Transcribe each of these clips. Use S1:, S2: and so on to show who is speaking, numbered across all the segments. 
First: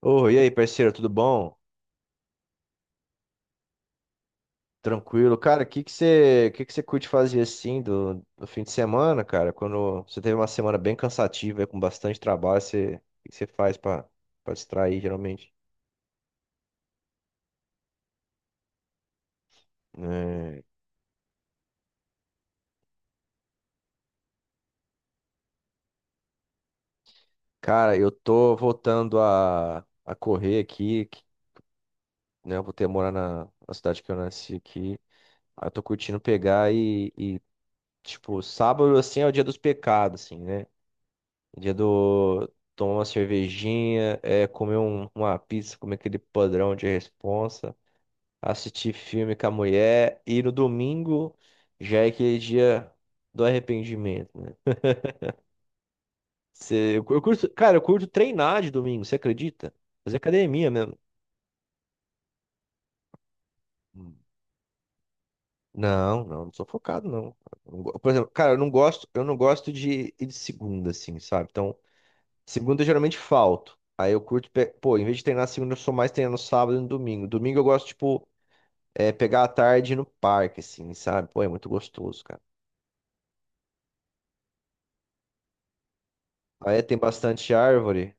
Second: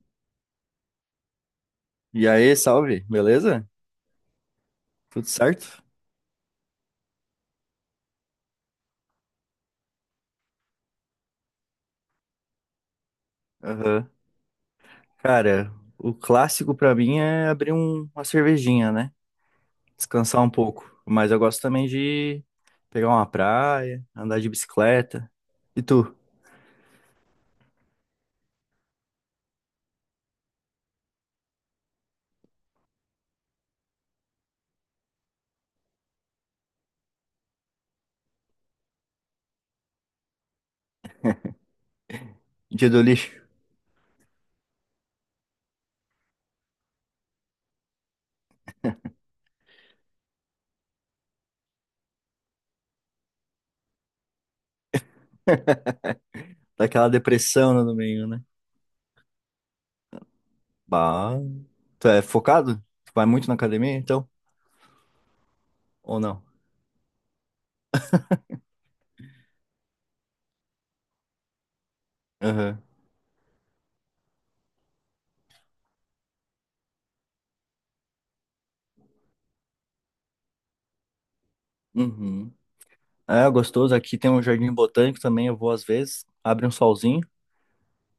S1: Ô, e aí, parceiro, tudo bom?
S2: E aí, salve, beleza? Tudo
S1: Tranquilo? Cara, o que
S2: certo?
S1: que você, que que você curte fazer assim do fim de semana, cara? Quando você teve uma semana bem cansativa, com bastante trabalho, você, o que que você faz pra,
S2: Aham.
S1: pra distrair, geralmente?
S2: Cara, o clássico pra mim é uma cervejinha, né? Descansar um
S1: É,
S2: pouco. Mas eu gosto também de pegar uma praia, andar de bicicleta. E tu?
S1: cara, eu tô voltando a correr aqui, né? Eu vou ter morar na cidade que eu nasci aqui. Aí eu tô curtindo tipo, sábado, assim, é o dia dos pecados, assim, né? Dia do
S2: Dia
S1: Tomar
S2: do
S1: uma
S2: lixo?
S1: cervejinha, é, comer uma pizza, comer aquele padrão de responsa, assistir filme com a mulher, e no domingo já é aquele dia do arrependimento, né? Cê- eu,
S2: Daquela
S1: eu curto,
S2: depressão
S1: cara, eu
S2: no
S1: curto
S2: domingo, né?
S1: treinar de domingo, você acredita? Fazer academia mesmo.
S2: Bah. Tu é focado? Tu vai muito na academia,
S1: Hum.
S2: então? Ou não?
S1: Não sou focado, não. Eu não go- Por exemplo, cara, eu não gosto de ir de segunda, assim, sabe? Então,
S2: Aham.
S1: segunda eu geralmente falto. Aí eu curto, pô, em vez de treinar segunda, eu sou mais treinar no sábado e no domingo. Domingo eu gosto, tipo, é, pegar a tarde no parque, assim, sabe? Pô, é muito gostoso, cara.
S2: Uhum. É gostoso. Aqui tem um jardim botânico também, eu vou às vezes. Abre um
S1: Aí tem
S2: solzinho.
S1: bastante árvore.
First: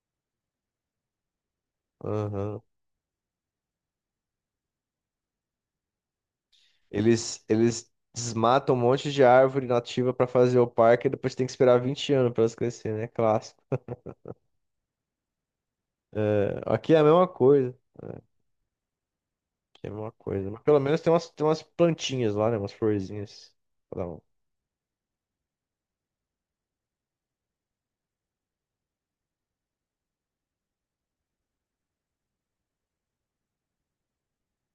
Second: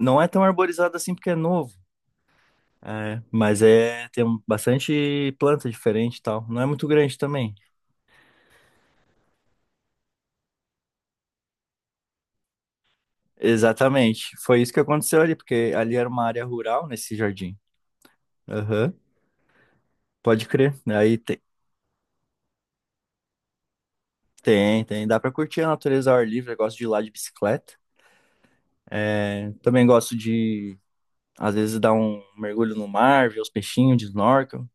S2: Não é tão arborizado assim porque é novo.
S1: Aham.
S2: É, mas é, bastante planta diferente e tal. Não é muito grande
S1: Eles,
S2: também.
S1: eles desmatam um monte de árvore nativa pra fazer o parque e depois tem que esperar 20 anos pra elas crescerem, né? Clássico.
S2: Exatamente. Foi isso que aconteceu ali, porque ali era uma área
S1: É,
S2: rural
S1: aqui é a
S2: nesse
S1: mesma
S2: jardim.
S1: coisa.
S2: Aham.
S1: Aqui é a mesma
S2: Pode
S1: coisa. Mas
S2: crer.
S1: pelo menos
S2: Aí tem,
S1: tem umas plantinhas lá, né? Umas florzinhas. Pra dar um-
S2: tem, tem. Dá pra curtir a natureza ao ar livre. Eu gosto de ir lá de bicicleta. É, também gosto de, às vezes, dar um mergulho no mar, ver os peixinhos de snorkel.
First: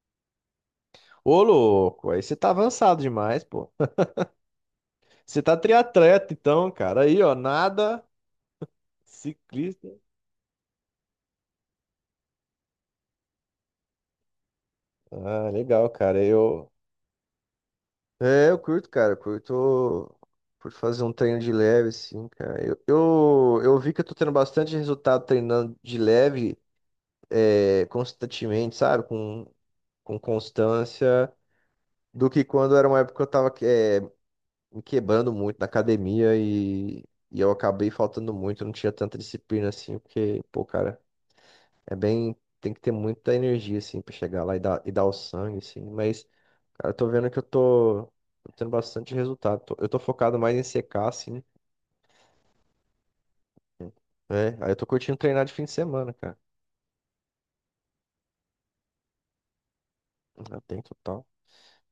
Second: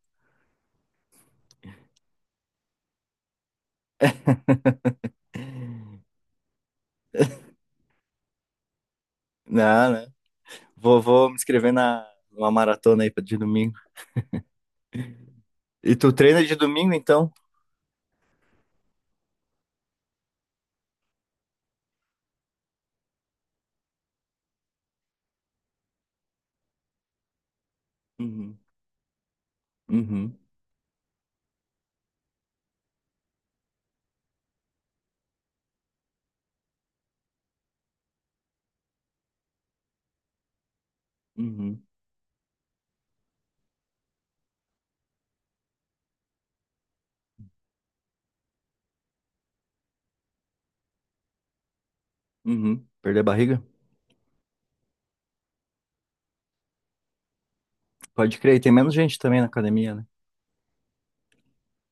S1: Ô, louco, aí você tá avançado demais, pô. Você tá triatleta, então, cara. Aí, ó, nada, ciclista.
S2: Não, né? Vou me inscrever numa maratona aí de domingo.
S1: Ah, legal,
S2: E tu
S1: cara.
S2: treina de
S1: Eu.
S2: domingo, então?
S1: É, eu curto, cara. Eu curto. Curto fazer um treino de leve, assim, cara. Eu vi que eu tô tendo bastante resultado treinando de leve, é,
S2: Uhum,
S1: constantemente, sabe? Com
S2: uhum,
S1: constância, do que quando era uma época que eu tava, é, me quebrando muito na academia e eu acabei faltando muito, eu não tinha tanta disciplina assim, porque, pô, cara.
S2: uhum,
S1: É bem. Tem que ter muita energia, assim, pra chegar lá e dar o sangue, assim. Mas, cara, eu tô vendo que eu tô tendo bastante resultado. Eu tô focado mais em secar, assim.
S2: uhum. Perder a barriga?
S1: É, aí eu tô curtindo treinar de fim de semana, cara.
S2: Pode crer, e tem menos gente também na academia, né?
S1: Já tem total.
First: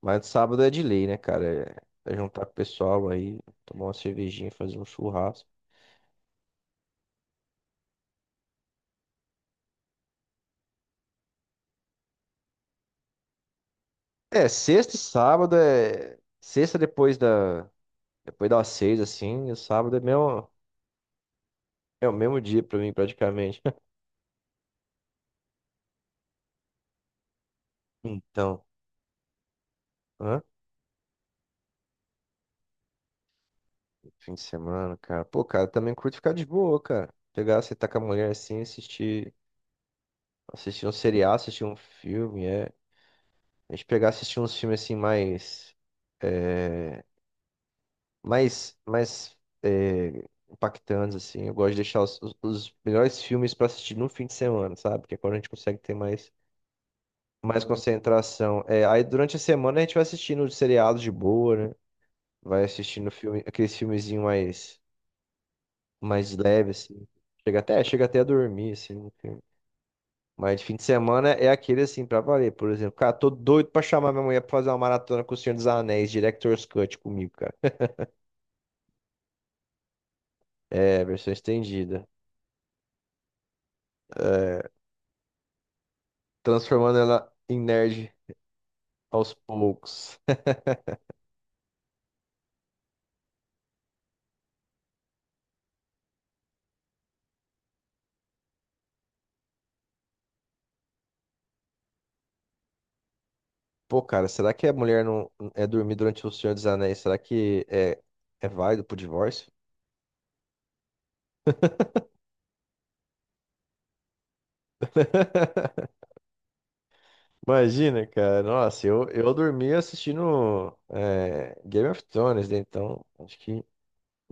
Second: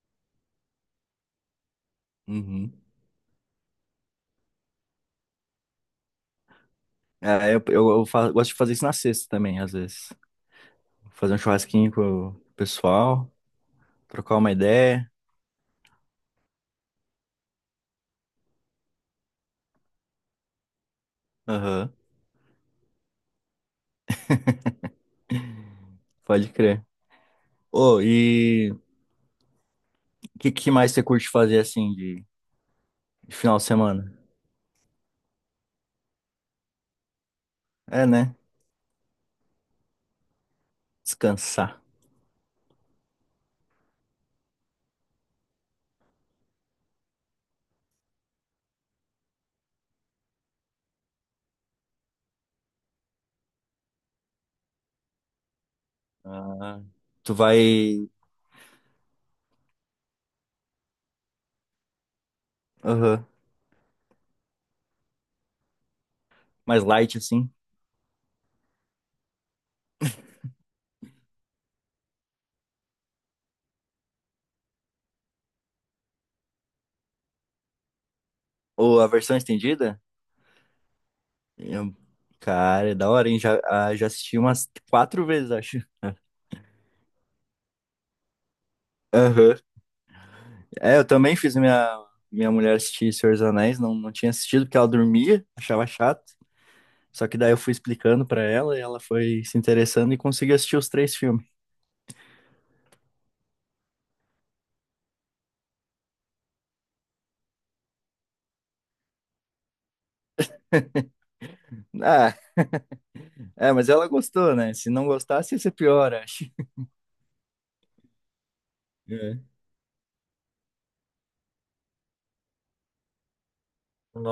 S1: Mas sábado é de lei, né, cara? É, é juntar com o
S2: Uhum.
S1: pessoal aí, tomar uma cervejinha, fazer um churrasco.
S2: É, gosto de fazer isso na sexta também, às vezes. Fazer um churrasquinho com o pessoal, trocar
S1: É,
S2: uma
S1: sexta e
S2: ideia.
S1: sábado é. Sexta depois da. Depois das seis, assim, e sábado é, mesmo,
S2: Aham,
S1: é o mesmo dia pra mim, praticamente.
S2: pode crer. Ô,
S1: Então.
S2: e o
S1: Hã?
S2: que, que mais você curte fazer assim de final de semana?
S1: Fim de semana, cara. Pô, cara, também curto ficar de boa, cara. Pegar, você tá com a
S2: É,
S1: mulher
S2: né?
S1: assim, assistir um seriado, assistir um
S2: Descansar.
S1: filme, é. A gente pegar, assistir uns filmes assim é, mais é, impactantes, assim. Eu gosto de deixar os melhores filmes pra assistir no fim de semana, sabe? Porque é quando a gente consegue ter
S2: Ah, tu
S1: mais
S2: vai.
S1: concentração. É, aí durante a semana a gente vai assistindo seriados de boa, né? Vai assistindo
S2: Aham,
S1: filme, aqueles filmezinhos mais leve,
S2: mais
S1: assim.
S2: light assim.
S1: Chega até a dormir, assim, no filme. Mas fim de semana é aquele, assim, pra valer. Por exemplo, cara, tô doido pra chamar minha mulher pra fazer uma maratona com o Senhor dos Anéis, Director's Cut comigo, cara.
S2: Ou a versão estendida?
S1: É, versão
S2: Eu-
S1: estendida.
S2: Cara, é da hora, hein? Já, ah, já assisti
S1: É,
S2: umas quatro vezes, acho.
S1: transformando ela em nerd aos
S2: Aham.
S1: poucos.
S2: É, eu também fiz minha mulher assistir Senhor dos Anéis, não, não tinha assistido porque ela dormia, achava chato. Só que daí eu fui explicando pra ela e ela foi se interessando e conseguiu assistir os três filmes.
S1: Pô, cara, será que a mulher não é dormir durante o Senhor dos Anéis? Será que é, é válido pro divórcio?
S2: Ah, é, mas ela gostou, né? Se não gostasse, ia ser pior, acho.
S1: Imagina, cara. Nossa, eu
S2: É.
S1: dormi assistindo é, Game of Thrones, né? Então, acho que.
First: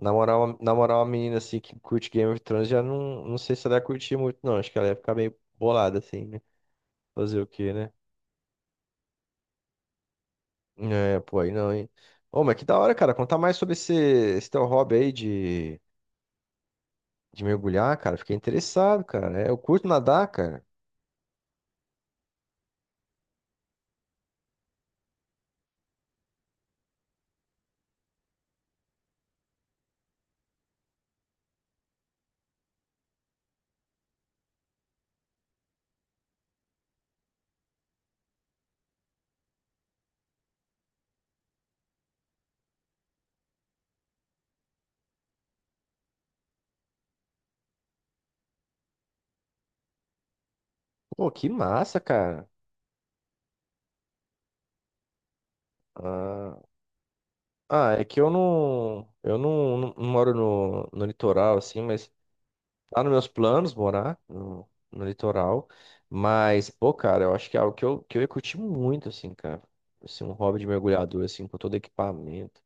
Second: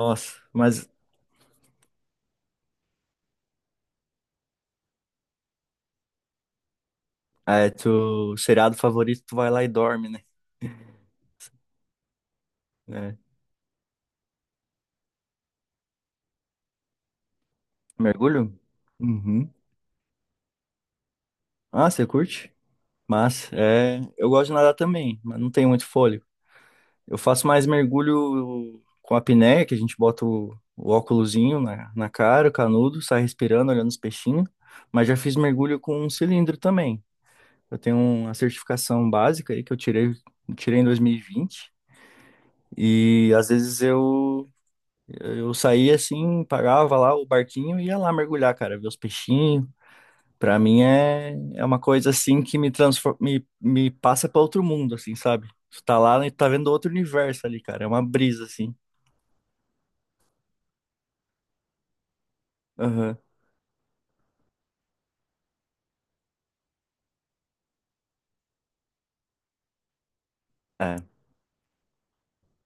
S1: Na moral,
S2: mas
S1: uma menina assim que curte Game of Thrones já não sei se ela ia curtir muito, não. Acho que ela ia ficar meio bolada assim, né? Fazer o
S2: é,
S1: quê, né?
S2: tu, seriado favorito, tu vai lá e dorme, né?
S1: É, pô, aí não, hein? Ô, mas que da hora, cara.
S2: É.
S1: Contar mais sobre esse teu hobby aí de mergulhar, cara. Fiquei
S2: Mergulho?
S1: interessado, cara. É,
S2: Uhum.
S1: eu curto nadar, cara.
S2: Ah, você curte? Mas, é, eu gosto de nadar também, mas não tenho muito fôlego. Eu faço mais mergulho com a apneia, que a gente bota o óculosinho na cara, o canudo, sai respirando, olhando os peixinhos. Mas já fiz mergulho com um cilindro também. Eu tenho uma certificação básica aí que eu tirei em 2020. E vinte. E às vezes eu saía assim, pagava lá o barquinho e ia lá mergulhar, cara, ver os peixinhos. Pra mim
S1: Pô,
S2: é,
S1: que
S2: é uma
S1: massa,
S2: coisa assim
S1: cara.
S2: que me transforma, me passa pra outro mundo, assim, sabe? Tu tá lá e tá
S1: Ah,
S2: vendo outro universo ali, cara. É uma
S1: é que
S2: brisa, assim.
S1: eu não, não, não moro no litoral, assim, mas tá nos
S2: Aham.
S1: meus planos morar no litoral, mas, pô, cara, eu acho que é algo que eu ia curtir muito, assim, cara. Assim, um hobby de
S2: É.
S1: mergulhador, assim, com todo equipamento.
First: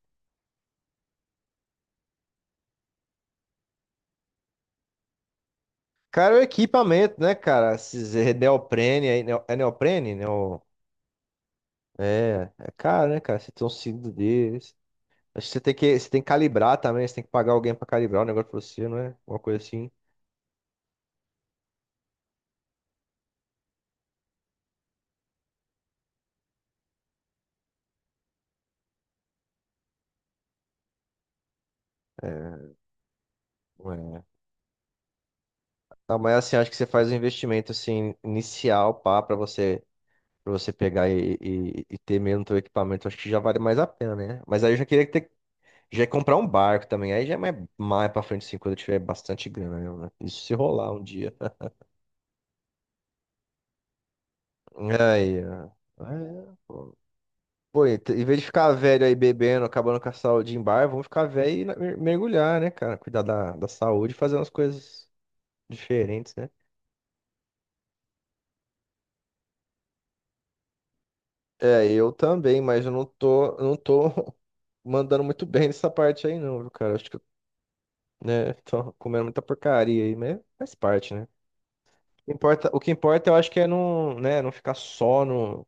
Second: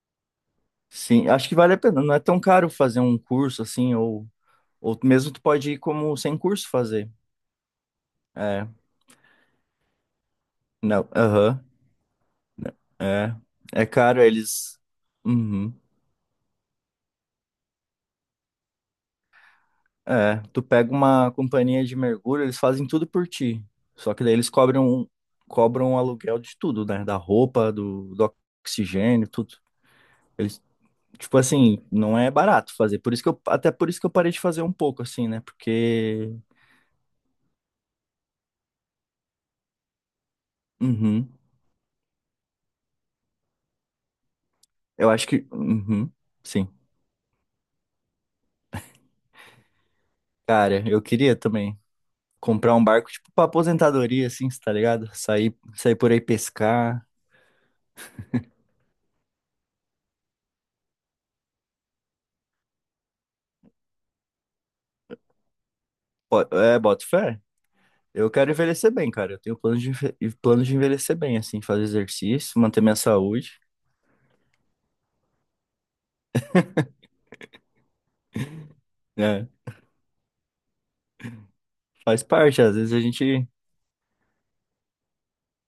S2: Sim, acho que vale a pena. Não é tão caro fazer um curso assim, ou mesmo tu pode ir como
S1: Cara,
S2: sem
S1: o
S2: curso fazer.
S1: equipamento, né, cara? Esses
S2: É.
S1: neoprene aí, é neoprene? Neo...
S2: Não. Aham.
S1: É, é caro, né,
S2: É.
S1: cara? Você tem um
S2: É
S1: cinto
S2: caro,
S1: deles.
S2: eles.
S1: Acho que
S2: Uhum.
S1: você tem que calibrar também, você tem que pagar alguém pra calibrar o negócio pra você, não é? Uma coisa assim.
S2: É. Tu pega uma companhia de mergulho, eles fazem tudo por ti. Só que daí eles cobram o aluguel de tudo, né? Da roupa, do, do oxigênio, tudo. Eles, tipo assim, não é
S1: É,
S2: barato fazer. Por isso que eu, até por
S1: não
S2: isso que eu
S1: é.
S2: parei de fazer um pouco, assim, né?
S1: Não,
S2: Porque.
S1: mas assim, acho que você faz um investimento, assim, inicial, pá, pra você. Pra você pegar
S2: Uhum.
S1: e ter mesmo teu equipamento, acho que já vale mais a pena, né? Mas aí eu já queria
S2: Eu acho
S1: ter,
S2: que.
S1: já ia
S2: Uhum,
S1: comprar um
S2: sim.
S1: barco também. Aí já é mais pra frente, assim, quando eu tiver bastante grana mesmo, né? Isso se
S2: Cara,
S1: rolar um
S2: eu
S1: dia.
S2: queria também comprar um barco, tipo, pra aposentadoria, assim, cê tá ligado?
S1: Aí,
S2: Sair,
S1: ó.
S2: sair por aí
S1: É, pô.
S2: pescar.
S1: Pô, e em vez de ficar velho aí bebendo, acabando com a saúde em bar, vamos ficar velho e mergulhar, né, cara? Cuidar da saúde, fazer umas coisas diferentes, né?
S2: Po- É, boto fé. Eu quero envelhecer bem, cara. Eu tenho plano de, plano de envelhecer bem, assim, fazer
S1: É, eu
S2: exercício,
S1: também,
S2: manter
S1: mas
S2: minha saúde,
S1: eu não tô mandando muito bem nessa parte aí, não, viu, cara? Acho que né? Tô comendo muita
S2: né?
S1: porcaria aí, mas faz parte, né?
S2: Faz parte, às
S1: O que
S2: vezes a
S1: importa, eu
S2: gente.
S1: acho que é não, né, não ficar só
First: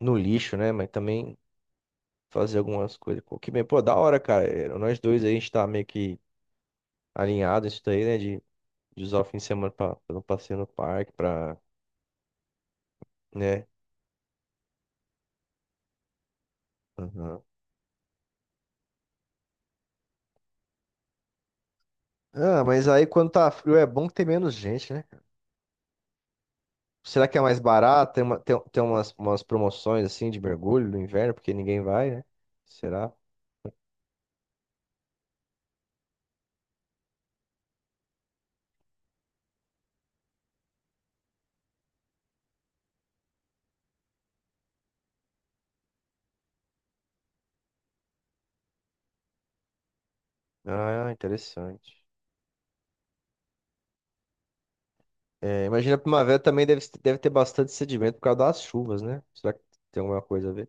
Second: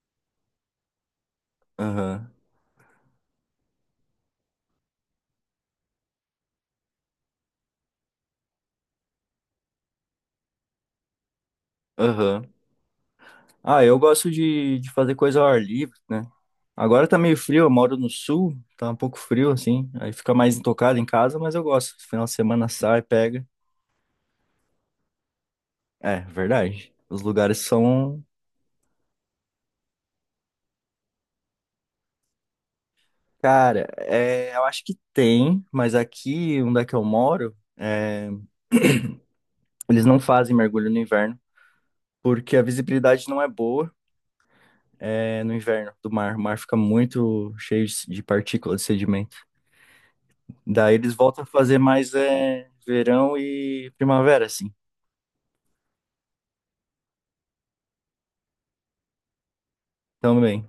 S1: no lixo, né? Mas também
S2: Aham,
S1: fazer algumas coisas. Pô, que bem, pô, da hora, cara. É, nós dois aí, a gente tá meio que alinhado isso daí, né? De usar o fim de semana pra fazer um passeio no parque, pra,
S2: aham.
S1: né?
S2: Ah, eu gosto de fazer coisa ao ar livre, né? Agora tá meio
S1: Aham.
S2: frio, eu moro no sul, tá um pouco frio, assim. Aí fica mais intocado em casa, mas eu gosto. Final de
S1: Ah,
S2: semana
S1: mas
S2: sai,
S1: aí quando
S2: pega.
S1: tá frio é bom que tem menos gente, né?
S2: É, verdade. Os
S1: Será que é mais
S2: lugares
S1: barato? Tem,
S2: são.
S1: uma, tem, tem umas, umas promoções assim de mergulho no inverno, porque ninguém vai, né? Será?
S2: Cara, é, eu acho que tem, mas aqui, onde é que eu moro, é, eles não fazem mergulho no inverno, porque a visibilidade não é boa, é, no inverno do mar. O mar fica muito cheio de partícula, de sedimento. Daí
S1: Ah,
S2: eles voltam a fazer
S1: interessante.
S2: mais é, verão e primavera, assim.
S1: É, imagina a primavera também deve ter bastante sedimento por causa das chuvas, né? Será que tem alguma coisa a ver?
S2: Também.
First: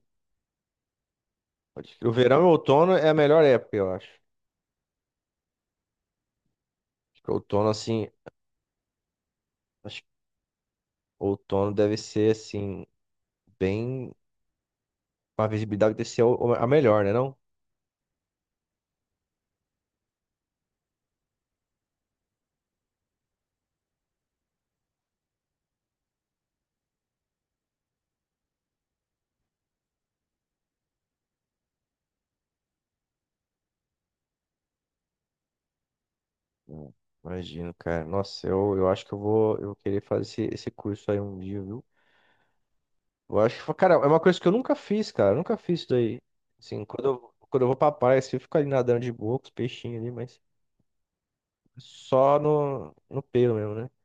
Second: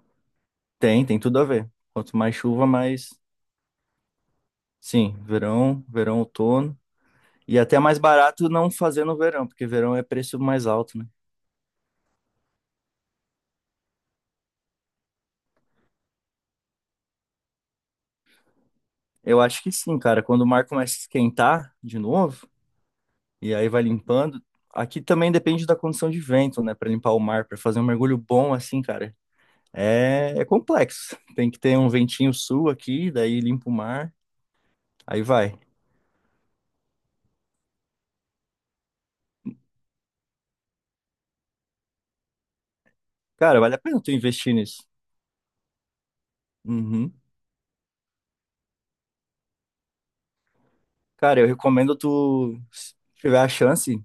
S2: Tem, tem tudo a ver.
S1: Pode crer. O
S2: Quanto mais
S1: verão e o
S2: chuva,
S1: outono é
S2: mais.
S1: a melhor época, eu acho.
S2: Sim, verão, verão, outono.
S1: Acho que
S2: E
S1: outono,
S2: até é mais
S1: assim,
S2: barato não fazer no verão, porque verão
S1: acho
S2: é
S1: que
S2: preço mais alto, né?
S1: outono deve ser, assim, bem. A visibilidade deve ser a melhor, né, não?
S2: Eu acho que sim, cara. Quando o mar começa a esquentar de novo, e aí vai limpando. Aqui também depende da condição de vento, né? Pra limpar o mar, pra fazer um mergulho bom assim, cara. É, é complexo. Tem que ter um ventinho sul aqui, daí limpa o mar, aí vai.
S1: Hum, imagino, cara. Nossa, eu acho que eu vou querer fazer esse curso aí um dia, viu? Eu
S2: Cara,
S1: acho que,
S2: vale a
S1: cara, é
S2: pena tu
S1: uma coisa que eu
S2: investir
S1: nunca
S2: nisso.
S1: fiz, cara. Eu nunca fiz isso daí. Assim,
S2: Uhum.
S1: quando eu vou pra praia, assim, eu fico ali nadando de boa com os peixinhos ali, mas
S2: Cara, eu recomendo
S1: só
S2: tu, se
S1: no
S2: tiver a
S1: pelo mesmo, né?
S2: chance,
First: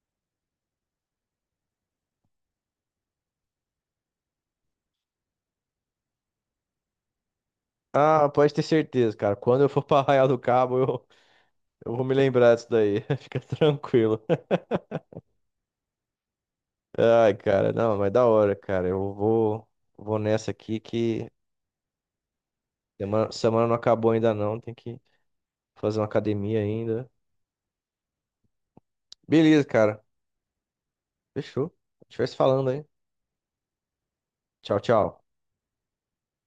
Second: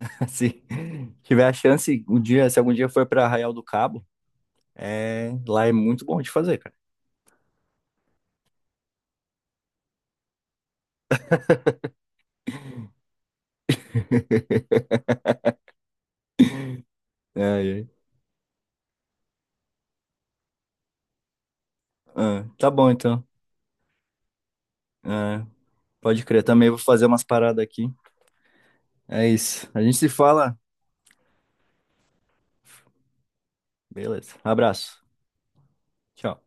S2: assim, se tiver a chance, um dia, se algum dia for pra Arraial do Cabo, é, lá é muito bom de fazer, cara.
S1: Ah, pode ter certeza, cara. Quando eu for pra Arraial do Cabo, eu vou me lembrar disso daí. Fica tranquilo. Ai,
S2: É,
S1: cara,
S2: é.
S1: não, mas da hora, cara. Eu vou, vou nessa aqui que
S2: Ah, tá bom então.
S1: semana não acabou ainda não. Tem que
S2: É,
S1: fazer uma
S2: pode crer,
S1: academia
S2: também vou fazer
S1: ainda.
S2: umas paradas aqui. É
S1: Beleza,
S2: isso. A gente
S1: cara.
S2: se fala.
S1: Fechou. A gente vai se falando, hein?
S2: Beleza.
S1: Tchau,
S2: Abraço.
S1: tchau.
S2: Tchau.